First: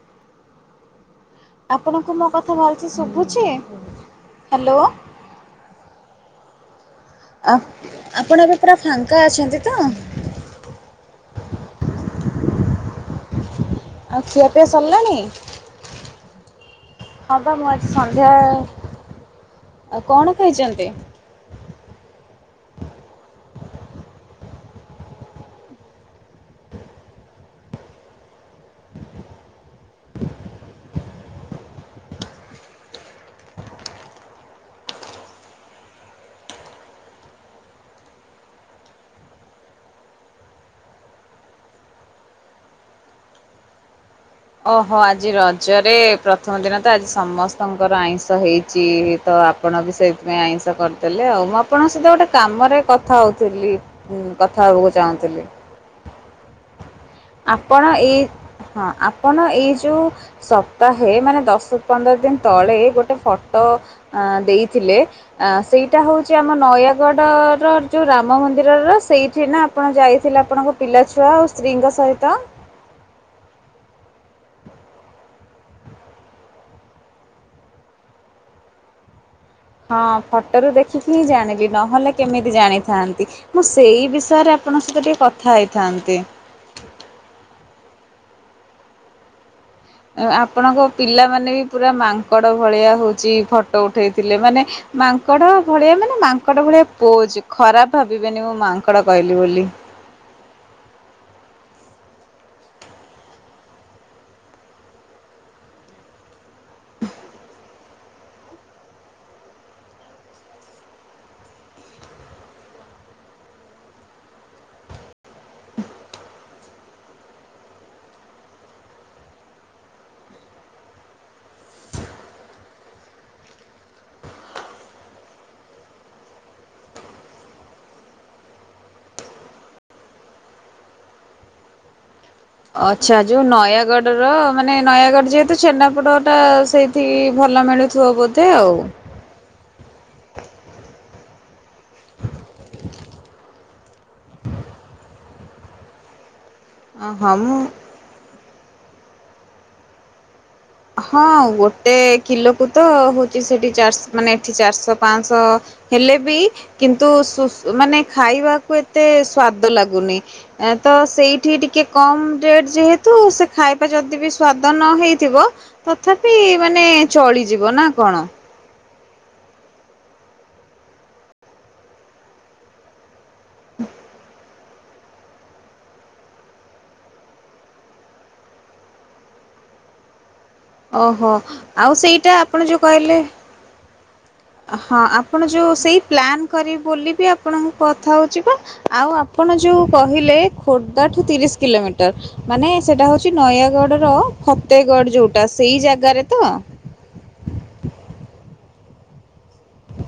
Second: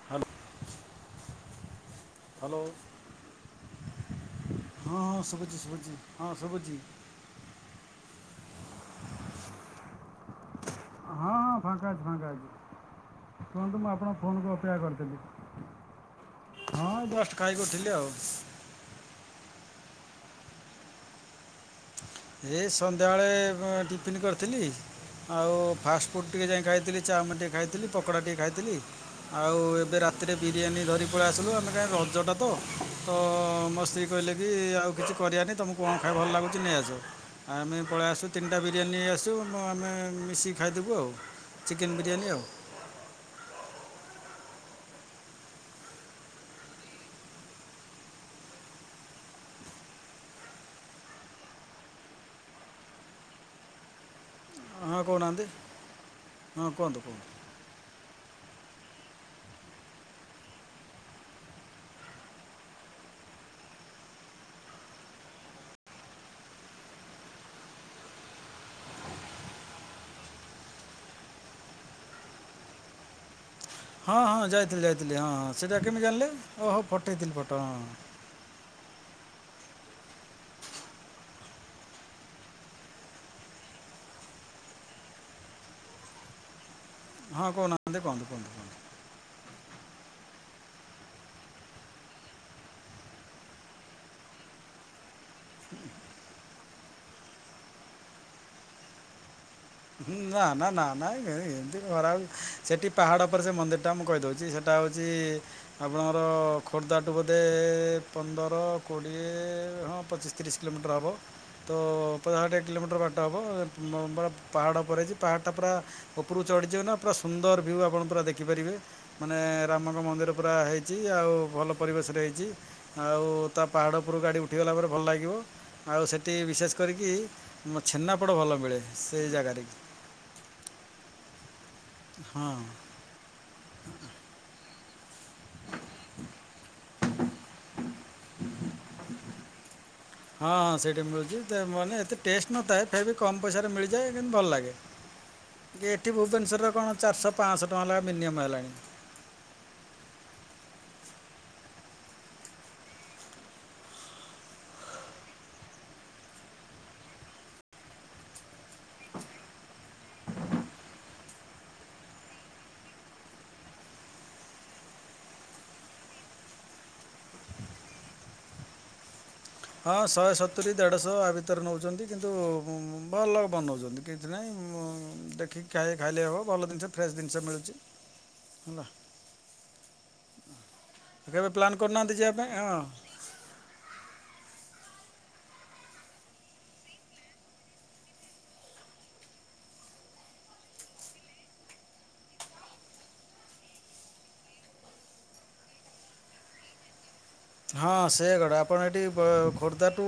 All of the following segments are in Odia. [unintelligible] ଆପଣଙ୍କୁ ମୋ କଥା ହ୍ୟାଲୋ। ଭଲସେ ଶୁଭୁଛି? ହାଲୋ। ହଁ ହଁ ଶବୁଚି ଶୁବୁଚି। ହଁ ଶୁବୁଚି। ଆ ଆପଣ ଏବେ ପୁରା ଫାଙ୍କା ଅଛନ୍ତି ତ? ହଁ ହଁ ଫାଙ୍କା ଅଛି, ଫାଙ୍କା ଅଛି, କୁହନ୍ତୁ ମୁଁ ଆପ ଆଉ ଖିଆପିଆ ସରିଲାଣି? ଜଷ୍ଟ ହଁ ପା ଖାଇକି ମୁଁ ଉଠିଲି ଆଜି ଆଉ। ସନ୍ଧ୍ୟା ଆ ଏ ସନ୍ଧ୍ୟାବେଳେ ଟିଫିନ୍ କରିଥିଲି ଆଉ ଫାଷ୍ଟଫୁଡ଼୍ ଟିକେ ଯାଇ ଖାଇଥିଲି, ଚାଉମିନ ଟିକେ ଖାଇଥିଲି, ପକୋଡ଼ା ଟିକେ ଖାଇଥିଲି। ଆଉ ଏବେ ରାତିରେ ବିରିୟାନୀ ଧରି ପଳେଇ ଆସିଲୁ, ଆମେ କାହିଁ ରଜଟା ତ? ତ ମୋ ସ୍ତ୍ରୀ କହିଲେ କି, ଆଉ କିଛି କରିବାନି, ତମକୁ କଣ ଖାଇବା ଭଲ ଲାଗୁଚି, ନେଇଆସ। ଆଉ ଆମେ ପଳେଇ ଆସୁ, ତିନିଟା ବିରିୟାନୀ ଆସିଚୁ, ଆମେ ମିଶିକି ଖାଇଦେବୁ ଆଉ। ଚିକେନ୍ ବିରିୟାନୀ ଆଉ। ଓହୋ, ଆଜି ରଜରେ, ପ୍ରଥମ ଦିନ ତ, ଆଜି ସମସ୍ତଙ୍କର ଆଇଁଷ ହେଇଚି। ତ ଆପଣ ବି ସେଇଥିପାଇଁ ଆଇଁଷ କରିଦେଲେ ଆଉ, ମୁଁ ଆପଣଙ୍କ ସହିତ ଗୋଟେ କାମରେ କଥା ହଉଥିଲି। ହୁଁ, କଥା ହେବାକୁ ହଁ କହୁନାହାନ୍ତି ଚାହୁଁଥିଲି। ହଁ କୁହନ୍ତୁ କୁହନ୍ତୁ? ଆପଣ ଏଇ, ହଁ ଆପଣ ଏଇ ଯୋଉ ସପ୍ତାହେ, ମାନେ ଦଶ ପନ୍ଦର ଦିନ ତଳେ ଗୋଟେ ଫଟୋ ଦେଇଥିଲେ ଆ ସେଇଟା ହଉଚି ଆମ ନୟାଗଡ଼ର ଯେଉ ରାମ ମନ୍ଦିରର, ସେଇଠି ନା ଆପଣ ଯାଇଥିଲେ, ଆପଣଙ୍କ ପିଲାଛୁଆ ଆଉ ସ୍ତ୍ରୀଙ୍କ ସହିତ? ହଁ ହଁ ଯାଇଥିଲି ଯାଇଥିଲି, ହଁ ହଁ। ସେଇଟା କେମିତି ଜାଣିଲେ? ଓହୋ ଫଟେଇଥିଲି ଫଟୋ ହଁ। ହଁ, ଫଟୋରୁୁ ଦେଖିକି ହିଁ ଜାଣିଲି। ନହେଲେ କେମିତି ଜାଣିଥାନ୍ତି? ମୁଁ ସେଇ ବିଷୟରେ ଆପଣଙ୍କ ସହିତ ଟିକେ କଥା ହେଇଥାନ୍ତି? ହଁ, କହୁ ନାହାନ୍ତି, କୁହନ୍ତୁ କୁହନ୍ତୁ? ଆପଣଙ୍କ ପିଲାମାନେ ବି ପୁରା ମାଙ୍କଡ ଭଳିଆ ହଉଚି ଫଟୋ ଉଠେଇଥିଲେ, ମାନେ ମାଙ୍କଡ଼ ଭଳିଆ ମାନେ, ମାଙ୍କଡ଼ ଭଳିଆ ପୋଜ୍, ଖରାପ ଭାବିବେନି ମୁଁ ମାଙ୍କଡ଼ କହିଲି ବୋଲି। ହୁଁ, ନା ନା, ନା ନା, ଏମିତି ଖରାଉ, ସେଠି ପାହାଡ ଉପରେ ସେ ମନ୍ଦିର ଟା ମୁଁ କହିଦଉଚି, ସେଠ ସେଟା ହଉଚି ଆପଣଙ୍କର ଖୋର୍ଦ୍ଧାଠୁ ବୋଧେ ପନ୍ଦର, କୋଡ଼ିଏ ହଁ ପଚିଶ ତିରିଶ କିଲୋମିଟର ହବ। ତ ପଚାଶ ଷାଠିଏ କିଲୋମିଟର ବାଟ ହେବ, ପ ପାହାଡ଼ ଉପରେ ହେଇଚି, ପାହାଡ଼ଟା ପୁରା ଉପରକୁ ଚ଼ିଢ଼ିଯିବେ ନା? ପୁରା ସୁନ୍ଦର ଭ୍ୟୁ ଆପଣ ପୁରା ଦେଖିପାରିବେ। ମାନେ ରାମଙ୍କ ମନ୍ଦିର ପୁରା ହେଇଛି। ଆଉ ଭଲ ପରିବେଶରେ ହେଇଛି। ଆଉ ତା ପାହାଡ଼ ଉପରକୁ ଗାଡ଼ି ଉଠିଗଲା ପରେ ଭଲ ଲାଗିବ। ଆଉ ସେଠି ବିଶେଷ କରିକି ମ ଛେନାପୋଡ଼ ଭଲ ମିଳେ ସେଇ ଜାଗାରେ। ହଁ ଆଚ୍ଛା ଯେଉଁ ନୟାଗଡ଼ର ମାନେ ନୟାଗଡ଼ ଯେହେତୁ ଛେନାପୋଡ଼ଟା ସେଇ ଠି ଭଲ ମିଳୁଥିବ ବୋଧେ ଆଉ। ହଁ ହଁ ସେଇଠି ମିଳୁଛି। ତେ ମାନେ ଏତେ ଟେଷ୍ଟ ନଥାଏ। ଫେର ବି କମ୍ ପଇସାରେ ମିଳିଯାଏ କିନ୍ତୁ ଭଲ ଲାଗେ। ଏଠି ଭୁବନେଶ୍ୱରରେ କଣ ଚାରିଶ, ହଁ ମୁଁ ପାଞ୍ଚଶହ ଟଙ୍କା ଲେଖା ମିନିମମ୍ ହେଲାଣି। ହଁ ଗୋଟେ କିଲୋକୁ ତ ହଉଛି ସେଠି ଚାରିଶ ମାନେ ଏଠି ଚାରିଶହ, ପାଞ୍ଚଶହ। ହେଲେ ବି କିନ୍ତୁ ଶୁ ମାନେ ଖାଇବାକୁ ଏତେ ସ୍ଵାଦ ଲାଗୁନି। ତ ସେଇଠି ଟିକେ କମ ରେଟ ଯେହେତୁ ସେ ଖାଇବା ଯଦି ବି ସ୍ଵାଦ ନ ହେଇଥିବ- ତଥାପି ମାନେ ଚଳିଯିବ। ନା କଣ? ହଁ ଶହେ ସତୁରି, ଦେଢ଼ଶହ ଆ ଭିତରେ ନେଉଛନ୍ତି। କିନ୍ତୁ ଉଁ ଭଲ ବନଉଛନ୍ତି। କିଛି ନାହିଁ ଦେଖି ଖା ଖାଇଲେ ହବ। ଭଲ ଜିନିଷ ଫ୍ରେଶ୍ ଜିନିଷ ମିଳୁଛି। ହେଲା। ଓହୋ। କେବେ ପ୍ଲାନ୍ ଆଉ କରୁନାହାନ୍ତି ଯିବା ସେଇଟା ପାଇଁ ଆପଣ ଯୋଉ ହଁ କହିଲେ ହଁ ଆପଣ ଯୋଉ ସେଇ ପ୍ଲାନ୍ କରିବି ବୋଲିବି ଆପଣଙ୍କୁ କଥା ହେଉଛି ବା। ଆଉ ଆପଣ ଯୋଉ କହିଲେ, ଖୋର୍ଦ୍ଧାଠୁ ତିରିଶ କିଲୋମିଟର। ମାନେ ସେଟା ହଉଛି ନୟାଗଡ ର ଫତେଗଡ ଯୋଉଟା ସେଇ ଜାଗାରେ ତ। ହଁ ସେଗଡ଼ା ଆପଣ ଏଠି ଖୋର୍ଦ୍ଧାଠୁ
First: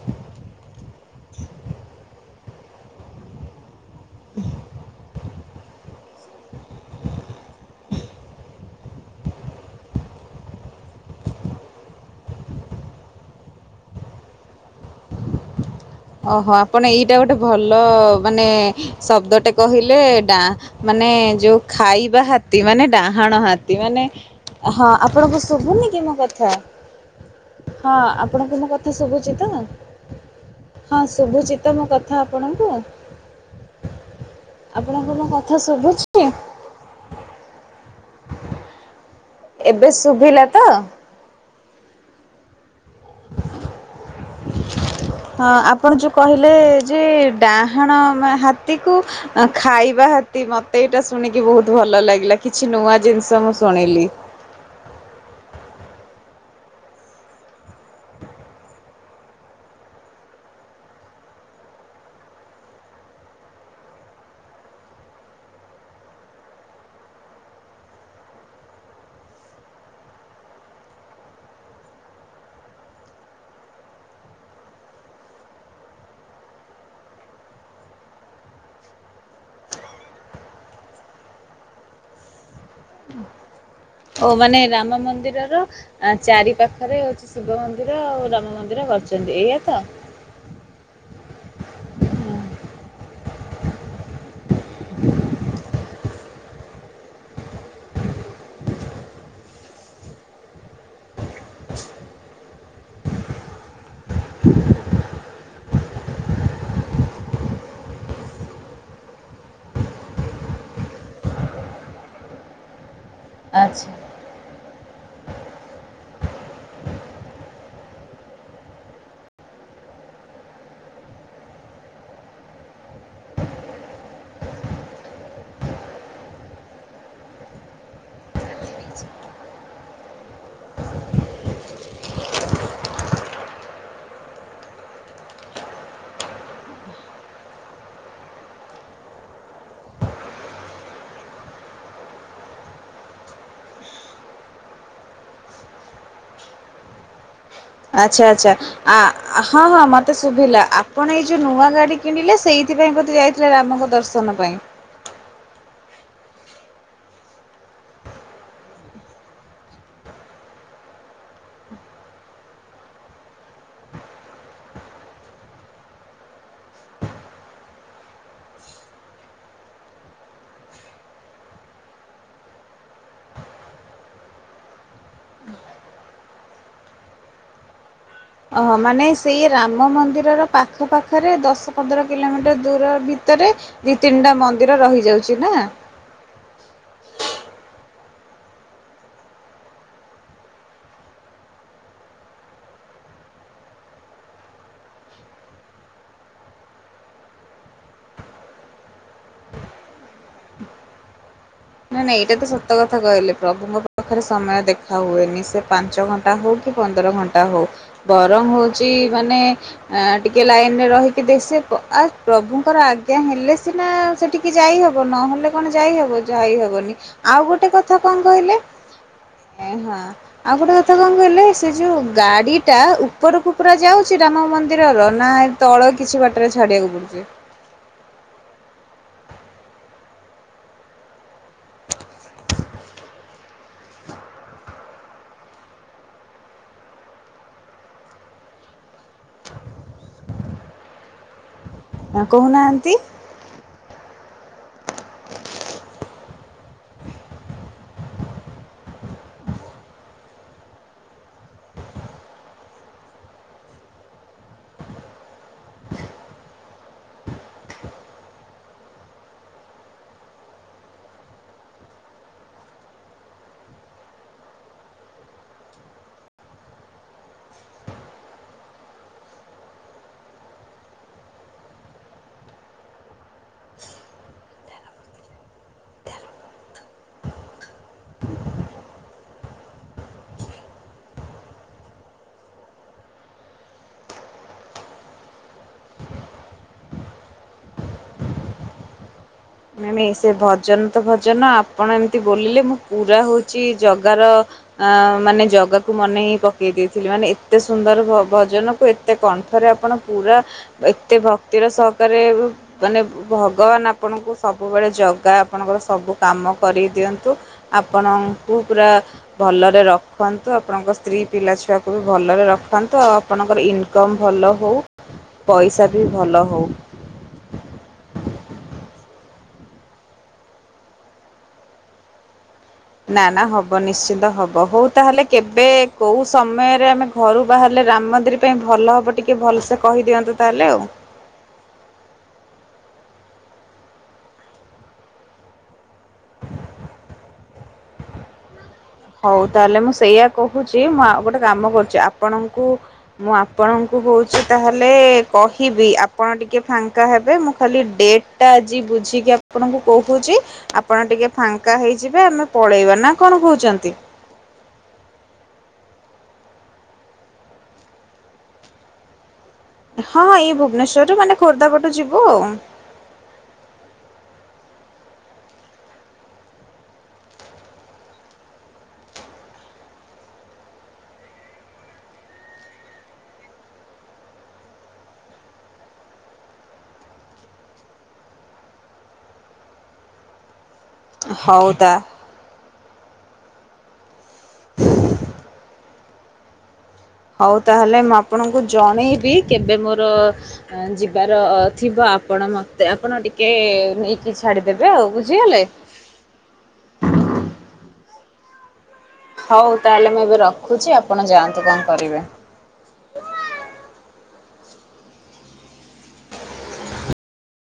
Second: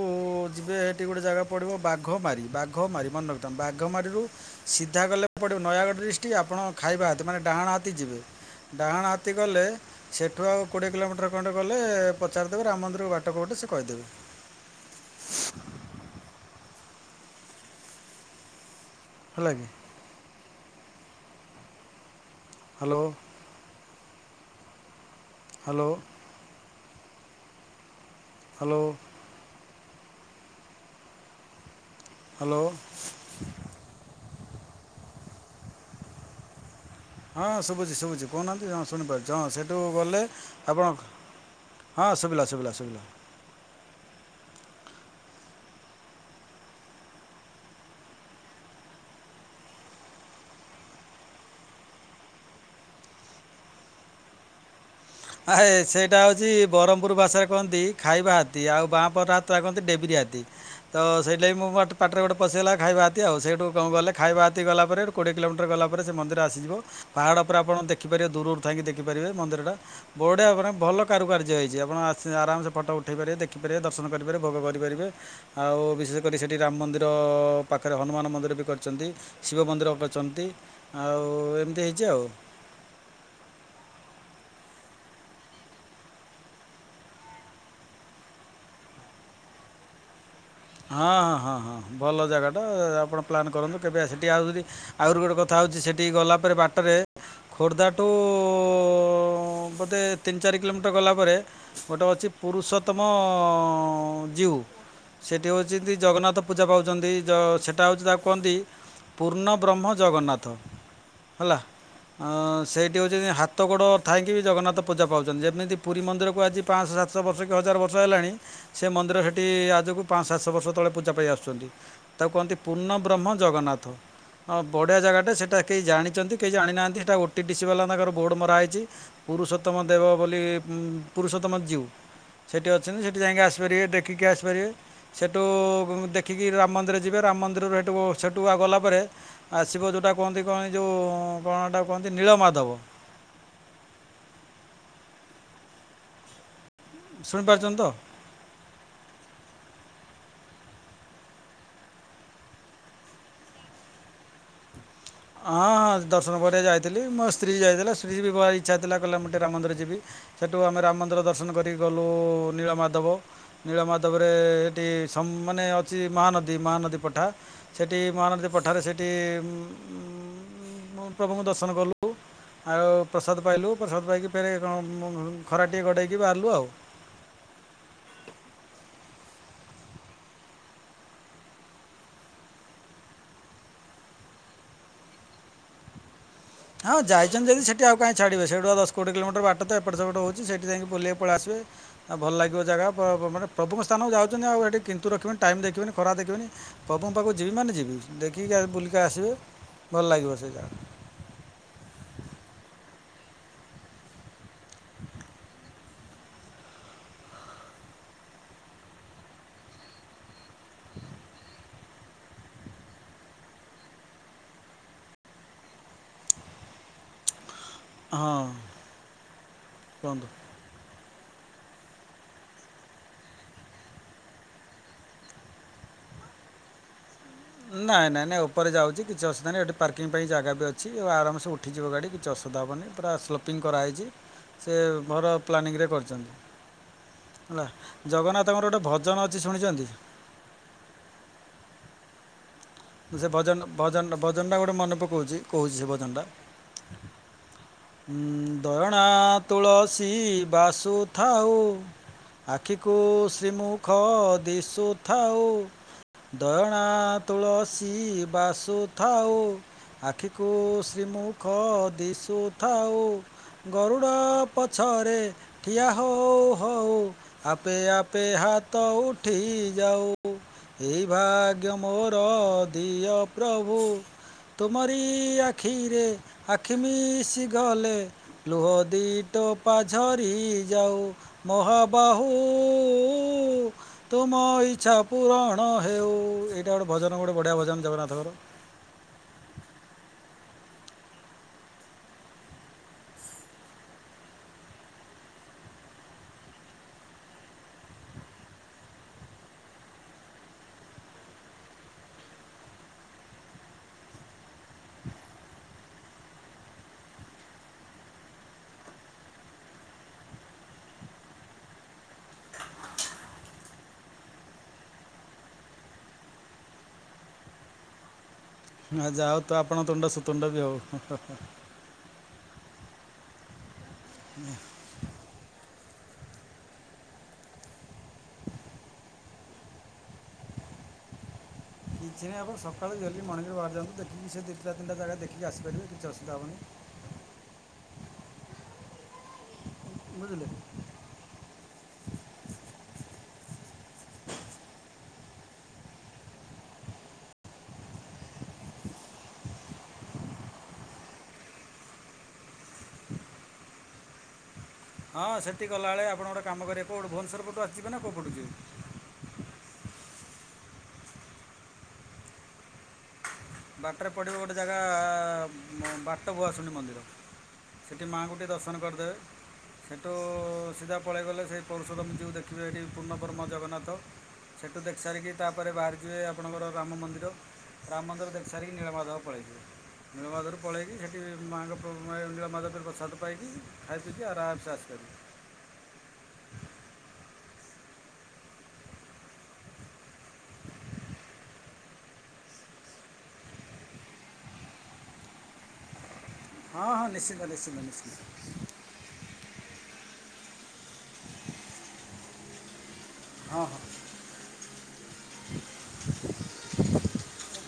ଯିବେ ଏଠି ଗୋଟେ ଜାଗା ପଡିବ ବାଘମାରି। ବାଘମାରି ମନେ ରଖିଥାଅ। ବାଘମାରି ରୁ ସିଧା ଗଲେ ପଡ଼ିବ ନୟାଗଡ଼ ଡିଷ୍ଟିକ୍। ଆପଣ ଖାଇବା ହାତି, ମାନେ ଡାହାଣ ହାତୀ ଯିବେ। ଡାହାଣ ହାତୀ ଗଲେ, ସେଠୁ ଆଉ କୋଡ଼ିଏ କିଲୋମିଟର ଖଣ୍ଡେ ଗଲେ ପଚାରିଦେବେ ରାମ ମନ୍ଦିର ବାଟ କୋଉଟା? ସେ କହିଦେବେ। ଓହୋ ଆପଣ ଏଇଟା ଗୋଟେ ଭଲ ମାନେ ହେଲା ଶବ୍ଦଟେ କି କହିଲେ ଡା ମାନେ ଯୋଉ ଖାଇବା ହାତୀ ମାନେ ହ୍ୟାଲୋ ଡାହାଣ ହାତୀ ମାନେ ହଁ ଆପଣଙ୍କୁ ହ୍ୟାଲୋ ଶୁଭୁନି କି ମୋ କଥା? ହଁ ଆପଣଙ୍କୁ ମୋ ହ୍ୟାଲୋ କଥା ଶୁଭୁଛି ତ? ହଁ ଶୁଭୁଚି। ତ ମୋ କଥା ହ୍ୟାଲୋ ଆପଣଙ୍କୁ। ଆପଣଙ୍କୁ ମୋ କଥା ଶୁଭୁଛି? ହଁ ଶୁଭୁଛି, ଶୁଭୁଛି। କହୁନାହାନ୍ତି ହଁ ଶୁଣିପାରୁଛି ହଁ ସେଇଠୁ ଏବେ ଗଲେ ଶୁଭିଲା ତ? ଆପଣ ହଁ ସୁବିଲା, ସୁବିଲା, ସୁବିଲା। [unintelligible] ହଁ, ଆପଣ ଯୋଉ କହିଲେ ଯେ ଡାହାଣ ହାତୀକୁ ଖାଇବା ହତି ମତେ ଏଇଟା ଶୁଣିକି ବହୁତ ଭଲ ଲାଗିଲା। କିଛି ନୂଆ ଜିନିଷ ମୁଁ ଶୁଣିଲି। ଆହେ ସେଇଟା ହେଉଛି ବ୍ରହ୍ମପୁର ଭାସାରେ କହନ୍ତି ଖାଇବା ହାତୀ। ଆଉ ବାଁ ପଟ ହାତକୁ କହନ୍ତି ଡେବିରି ହାତୀ। ତ ସେଇଟା ମୋ ପାଟିରେ ଗୋଟେ ପଶିଗଲା ଖାଇବା ହାତି ଆଉ। ସେଇଠୁ କଣ କଲେ ଖାଇବା ହାତି ଗଲା ପରେ କୋଡ଼ିଏ କିଲୋମିଟର ଗଲା ପରେ ସେ ମନ୍ଦି ଆସିଯିବ। ପାହାଡ଼ ଉପରେ ଦେଖିପାରିବେ ଦୂରରୁ ଥାଇକି ଦେଖିପାରିବେ ମନ୍ଦିରଟା। ବଢିଆ ପୁରା ଭଲ କାରୁକାର୍ଯ୍ୟ ହୋଇଛି। ଆପଣ ଆସି ଆରାମସେ ଫଟୋ ଉଠାଇ ପାରିବ, ଦେଖିପାରିବେ, ଦର୍ଶନ କରିପାରିବେ, ଭୋଗ କରିପାରିବେ। ଆଉ ବିଶେଷ କରି ସେଠି ରାମ ମନ୍ଦିର ପାଖରେ ହନୁମାନ ମନ୍ଦିର ବି କରିଛନ୍ତି। ଶିବ ମନ୍ଦିର କରିଛନ୍ତି। ଆଉ ଏମିତି ହେଇଛି ଆଉ। ଓ ମାନେ ରାମ ମନ୍ଦିରର ଆ ଚାରି ପାଖରେ ହଉଛି ଶିବ ମନ୍ଦିର, ଆଉ ରାମ ମନ୍ଦିର କରିଛନ୍ତି। ଏଇଆ ତ? ହଁ, ହଁ, ହଁ, ହଁ। ଭଲ ଜାଗାଟା। ଆପଣ ପ୍ଲାନ୍ କରନ୍ତୁ କେବେ ସେଠି [inaudible] ଆହୁରି ଗୋଟେ କଥା ହଉଛି ସେଠିକି ଗଲା ପରେ ବାଟରେ ଖୋର୍ଦ୍ଧାଠୁ ବୋଧେ ତିନି ଚାରି କିଲୋମିଟର ଗଲାପରେ ଗୋଟେ ଅଛି ପୁରୁଷୋତ୍ତମ ଜୀଉ। ସେଇଠି ହେଉଛନ୍ତି ଜଗନ୍ନାଥ ପୂଜା ପାଉଛନ୍ତି ଜ ସେଇଟା ହେଉଛି ତାକୁ କୁହନ୍ତି ପୂର୍ଣ୍ଣବ୍ରହ୍ମ ଜଗନ୍ନାଥ ହେଲା। ଅଁ ସେଇଠି ହଉଛନ୍ତି ହାତ ଗୋଡ଼ ଆଚ୍ଛା। ଥାଇକି ବି ଜଗନାଥ ପୂଜା ପାଉଛନ୍ତି ଯେମିତି ପୁରୀ ମନ୍ଦିରକୁ ଆଜି ପାଞ୍ଚଶହ ସାତଶହ ବର୍ଷ କି ହଜାର ବର୍ଷ ହେଲାଣି ସେ ମନ୍ଦିର ହେଠି ଆଜକୁ ପାଞ୍ଚ ସାତଶହ ବର୍ଷ ତଳେ ପୂଜା ପାଇ ଆସୁଛନ୍ତି ତାକୁ କୁହନ୍ତି ପୂର୍ଣ୍ଣବ୍ରହ୍ମ ଜଗନ୍ନାଥ। ହଁ ବଢ଼ିଆ ଜାଗାଟା ସେଟା କେହି ଜାଣିଛନ୍ତି କେହି ଜାଣିନାହାନ୍ତି ହେଟା ଓଟି ଟି ସି ବାଲା ତାଙ୍କର ବୋର୍ଡ଼ ମରାହଇଛି। ପୁରୁଷୋତମ ଦେବ ବୋଲି ପୁରୁଷୋତ୍ତମ ଜୀଉ ସେଇଠି ଅଛନ୍ତି ସେଠି ଯାଇକି ଆସିପାରିବେ ଦେଖିକି ଆସିପାରିବେ। ସେଠୁ ଦେଖିକି ରାମ ମନ୍ଦିର ଯିବେ ରାମ ମନ୍ଦିରରୁ ସହେଠୁ ସେଠୁ ଗଲାପରେ ଆସିବ ଯଉଟା କୁହନ୍ତି କଣ ଯେଉଁ କଣହେଟା କୁହନ୍ତି ନୀଳମାଧବ। ଶୁଣିପାରୁଛନ୍ତି ତ? ଆଛା ଆଚ୍ଛା। ଆ ହଁ ହଁ ମତେ ଶୁଭିଲା ଆପଣ ଏଇ ଯୋଉ ନୂଆ ଗାଡି କିଣିଲେ ସେଇଥିପାଇଁ ବୋଧେ ଯାଇ ସେ ରାମଙ୍କୁ ଦର୍ଶନ ପାଇଁ। ହଁ ହଁ ଦର୍ଶନ କରିଆକୁ ଯାଇଥିଲି ମୋ ସ୍ତ୍ରୀ ଯାଇଥିଲା ସ୍ତ୍ରୀ ଜିବାର ଇଚ୍ଛାଥିଲା କହିଲା ମୁଁ ଟିକେ ରାମ ମନ୍ଦିର ଯିବି। ସେଠୁ ଆମେ ରାମ ମନ୍ଦିର ଦର୍ଶନ କରିକି ଗଲୁ ନୀଳମାଧବ। ନୀଳମାଧବରେ ହେଠି ସମ ମାନେ ଅଛି ମହାନଦୀ ମହାନଦୀ ପଠା ସେଠି ମହାନଦୀ ପଠାରେ ସେଠି ପ୍ରଭୁଙ୍କୁ ଦର୍ଶନ କଲୁ। ଆଉ ପ୍ରସାଦ ପାଇଲୁ ପ୍ରସାଦ ପାଇକି ଫେରେ କଣ ଖରା ଟିକଏ ଗଡ଼େଇକି ବାହାରିଲୁ ଆଉ। ଅ ହ ମାନେ ସେଇ ରାମ ମନ୍ଦିରର ପାଖ ପାାଖରେ ଦଶ ପନ୍ଦର କିଲୋମିଟର ଦୂର ଭିତରେ ଦି ତିନିଟା ମନ୍ଦିର ରହିଯାଉଛି ନା? ହଁ ଯାଇଛନ୍ତି ଜଦି ସେଠି ଆଉ କାହିଁ ଛାଡିବେ ସେଠୁ ଆଉ ଦଶକୋଡିଏ କିଲୋମିଟର ବାଟ ତ ଏପଟ ସେପଟ ହଉଛି ସେଠି ଯାଇକି ବୁଲିକି ପଳେଇ ଆସିବେ। ଆଉ ଭଲ ଲାଗିବ ଜାଗା ମାନେ ପ୍ରଭୁମ ସ୍ଥାନକୁ ଯାଉଛନ୍ତି ଆଉ ହେଠି କିନ୍ତୁ ରଖିବିନି ଟାଇମ୍ ଦେଖିବିନି ଖରା ଦେଖିବେନି ପ୍ରପୁଙ୍କ ପାଖକୁ ଯିବି ମାନେ ଯିବି ଦେଖିକି ବୁଲିକି ଆସିବେ ଭଲ ଲାଗିବ ସେଇଟା। ନାଇଁ ନାଇଁ ଏଇଟା ତ ସତ କଥା କହିଲେ ପ୍ରଭୁଙ୍କ ପାଖରେ ସମୟ ଦେଖା ହୁଏନି ସେ ପାଞ୍ଚ ଘଣ୍ଟା ଘଣ୍ଟା ହଉ କି ପନ୍ଦର ଘଣ୍ଟା ହଉ ଗରମ୍ ହଉଛି ମାନେ ଆ ଟିକେ ଲାଇନ ରେ ରହିକି ଦେସେ ଆ ପ୍ରଭୁଙ୍କର ଆଜ୍ଞା ହେଲେ ସିନା ସେଠିକ କି ଯାଇ ହବ ନହେଲେ କଣ ଯାଇହବ ଯାଇ ହବନି ଆଉ ଗୋଟେ କଥା କଥା କଣ ହଁ କହିଲେ ହଁ? କୁହନ୍ତୁ ଆଉ ଗୋଟେ କଥା କଣ କହିଲେ ସେ ଯଉ ଗାଡ଼ିଟା ଉପରକୁ ପୁରା ଯାଉଛି ରାମ ମନ୍ଦିରର ନାଇ୍ ତଳ କିଛି ବାଟରେ ଛାଡ଼ିବାକୁ ପଡ଼ୁଛି। ନାଇଁ ନାଇଁ ନାଇଁ ଉପରେ ଯାଉଛି କିଛି ଅସୁବଧାହିଁ ଏଠି ପାର୍କିଂ ପାଇଁ ଜାଗ ବିଛି ଆରାମସ ଉଠ ଉଠିଯିବ ଗାଡ଼ି କିଛି ଅସୁବିଧା ହେବନି ପୁରା ସ୍ଲୋପିଙ୍ଗ କରାହେଇଛି। ସେ ଘର ପ୍ଲାନିଂରେ କରିଛନ୍ତି। ହେଲା ଜଗନ୍ନାଥଙ୍କର ଗୋଟେ ଭଜନ ଅଛି ଶୁଣିଛନ୍ତି? କହୁନାହାନ୍ତି? ସେ ଭଜନ ଭଜନ ଭଜନଟା ଗୋଟେ ମନେ ପକଉଛି କହୁଛି ସେ ଭଜନଟା। [inaudible] ଦୟଣା ତୁଳସୀ ବାସୁ ଥାଉ। ଆଖିକୁ ଶ୍ରୀମୁଖ ଦିଶୁଥାଉ। ଦୟଣା ତୁଳସୀ ବାସୁ ଥାଉ। ଆଖିକୁ ଶ୍ରୀମୁଖ ଦିଶୁଥାଉ। ଗରୁଡ଼ ପଛରେ ଠିଆ ହଉ ହଉ। ଆପେଆପେ ହାତ ଉଠି ଯାଉ। ଏଇ ଭାଗ୍ୟ ମୋର ଦିଅ ପ୍ରଭୁ। ତୁମରି ଆଖିରେ ଆଖି ମିଶିଗଲେ ଲୁହ ଦି ଟୋପା ଝରି ଯାଉ। ମହାବାହୁ-ଉ-ଉ। ତୁମ ଇଚ୍ଛା ପୁରଣ ହେଉ। ଏଇଟା ଗୋଟେ ଭଜନ ଗୋଟେ ବଢିଆ ଭଜନ ଜଗନ୍ନାଥଙ୍କର। ନାଇ ନାଇ ସେ ଭଜନ ତ ଭଜନ ଆପଣ ଏମିତି ବୋଲିଲେ ମୁଁ ପୁରା ହଉଚି ଜଗାର ଆଁ ମାନେ ଜଗାକୁ ମନେ ହିଁ ପକେଇ ଦେଇଥିଲି ମାନେ ଏତେ ସୁନ୍ଦର ଭ-ଭଜନକୁ ଏ ଏତେ କଣ୍ଠରେ ଆପଣ ପୁରା ଏତେ ଭକ୍ତିର ସହକାରେ ମାନେ ଭଗବାନ ଆପଣଙ୍କୁ ସବୁବେଳେ ଜଗା ଆପଣଙ୍କର ସବୁ କାମ କରି ଦିଅନ୍ତୁ ଆପଣଙ୍କୁ ପୁରା ଭଲରେ ରଖନ୍ତୁ ଆପଣଙ୍କ ସ୍ତ୍ରୀ ପିଲା ଛୁଆ ଙ୍କୁ ବି ଭଲରେ ରଖନ୍ତୁ ଆଉ ଆପଣଙ୍କର ଇନ କମ୍ ଭଲହଉ ପଇସା ବି ଭଲହଉ। ଆ ଯାହଉ ତ ଆପଣଙ୍କ ତୁଣ୍ଡ ସୁତୁଣ୍ଡ ବି ହଉ। ହେଁ ହେଁ ହେଁ। ନା ନା ହବ ନିଶ୍ଚିନ୍ତ ହବ ହଉ ତାହେଲେ କେବେ କୋଉ ସମୟରେ ଆମେ ଘରୁ ବାହାରିଲେ ରାମ୍ ମନ୍ଦିର୍ ପାଇଁ ଭଲ ହେବ ଟିକିଏ ଭଲସେ କହିଦିଅନ୍ତୁ ତାହେଲେ ଆଉ। କିଛି ନାହିଁ ଆପଣ ସକାଳୁ ଜଲଦି ମଣିଙ୍ଗ୍ ରେ ବାହାରିଯାଆନ୍ତୁ ଦେଖି କି ସେ ଦିଟା ତିନଟା ଯାଗା ଦେଖିକ ଆସିପାରିବେ କିଛି ଅସୁବିଧା ହେବନି। ହଉ ତାହେଲେ ମୁଁ ସେଇଆ ବୁଝିଲେ କହୁଚ ଚି ମୁଁ ଆ-ଗୋଟେ କାମ କରୁଚି ଆପଣଙ୍କୁ ମୁଁ ଆପଣଙ୍କୁ ହଉଚି ତାହଲେ କହିବି ଆପଣ ଟିକେ ଫାଙ୍କା ହେବେ ମୁଁ ଖାଲି ଡେଟ୍ ଟା ଆଜି ବୁଝିକି ଆପଣଙ୍କୁ କହୁଚି ଆପଣ ଟିକେ ଫାଙ୍କା ହେଇଯିବେ ଆମେ ପଳେଇବା ନା କଣ କହୁଚନ୍ତି? ହଁ ସେନ୍ତି ଗଲାବେଳେ ଆପଣ ଗୋଟେ କାମ କରିବେ କୋଉପଟୁ ଭୁବନେଶ୍ୱର ପଟୁ ଆସିଯିବେ ନା କୋଉପଟୁ ଯିବେ? ହଁଁ ହଁ ଏଇ ଭୁବନେଶ୍ୱରରୁୁ ମାନେ ଖୋର୍ଦ୍ଧା ପଟୁ ଯିବୁ ଆଉ। ବାଟେରେ ପଡିବ ଗୋଟେ ଜାଗା ବାଟ ଭୁଆଶୁଣୀ ମନ୍ଦିର। ସେଠି ମାଆଙ୍କୁ ଟିକିଏ ଦର୍ଶନ କରିଦେବେ। ସେଠୁ ସିଧା ପଳେଇଗଲେ ସେଇ ପର୍ଶୁରାମ ଯୋଉ ଦେଖିବି ହେଠି ପୂର୍ଣ୍ଣବ୍ରହ୍ମ ଜଗନ୍ନାଥ। ସେଠୁ ଦେଖିସାରିକି ତାପରେ ବାହାରିଯିବେ ଆପଣଙ୍କର ରାମ ମନ୍ଦିର ରାମ୍ ମନ୍ଦିର ଦେଖି ସାରିକି ନୀଳମାଧବ ପଳାଇବେ, ନୀଳମାଧବରୁ ପଳେଇକି ସେଠି ହଉ ମାଙ୍କ ତା ପ-ଏ ନୀଳମାଧବଠେ ପ୍ରସାଦ ପାଇକି ଖାଇ ପିଇକି ଆରାମ୍ ସେ ଆସିପାରିବେ। ହଉ ତାହେଲେ ମୁଁ ଆପଣଙ୍କୁ ଜଣେଇବି କେବେ ମୋର ଆଁ ଯିବାର ଥିବ ଆପଣ ମତେ ଆପଣ ଟିକେ ନେଇକି ଛାଡିଦେବେ ଆଉ ବୁଝିଗଲେ। ହଁ ହଁ ନିଶ୍ଚିତ ନିଶ୍ଚିତ ନିଶ୍ଚିତ। ହଉ ତାହେଲେ ମୁଁ ଏବେ ରଖୁଚି ଆପଣ ଯାଆନ୍ତୁ କଣ କରିବେ। ହଁ ହଁ।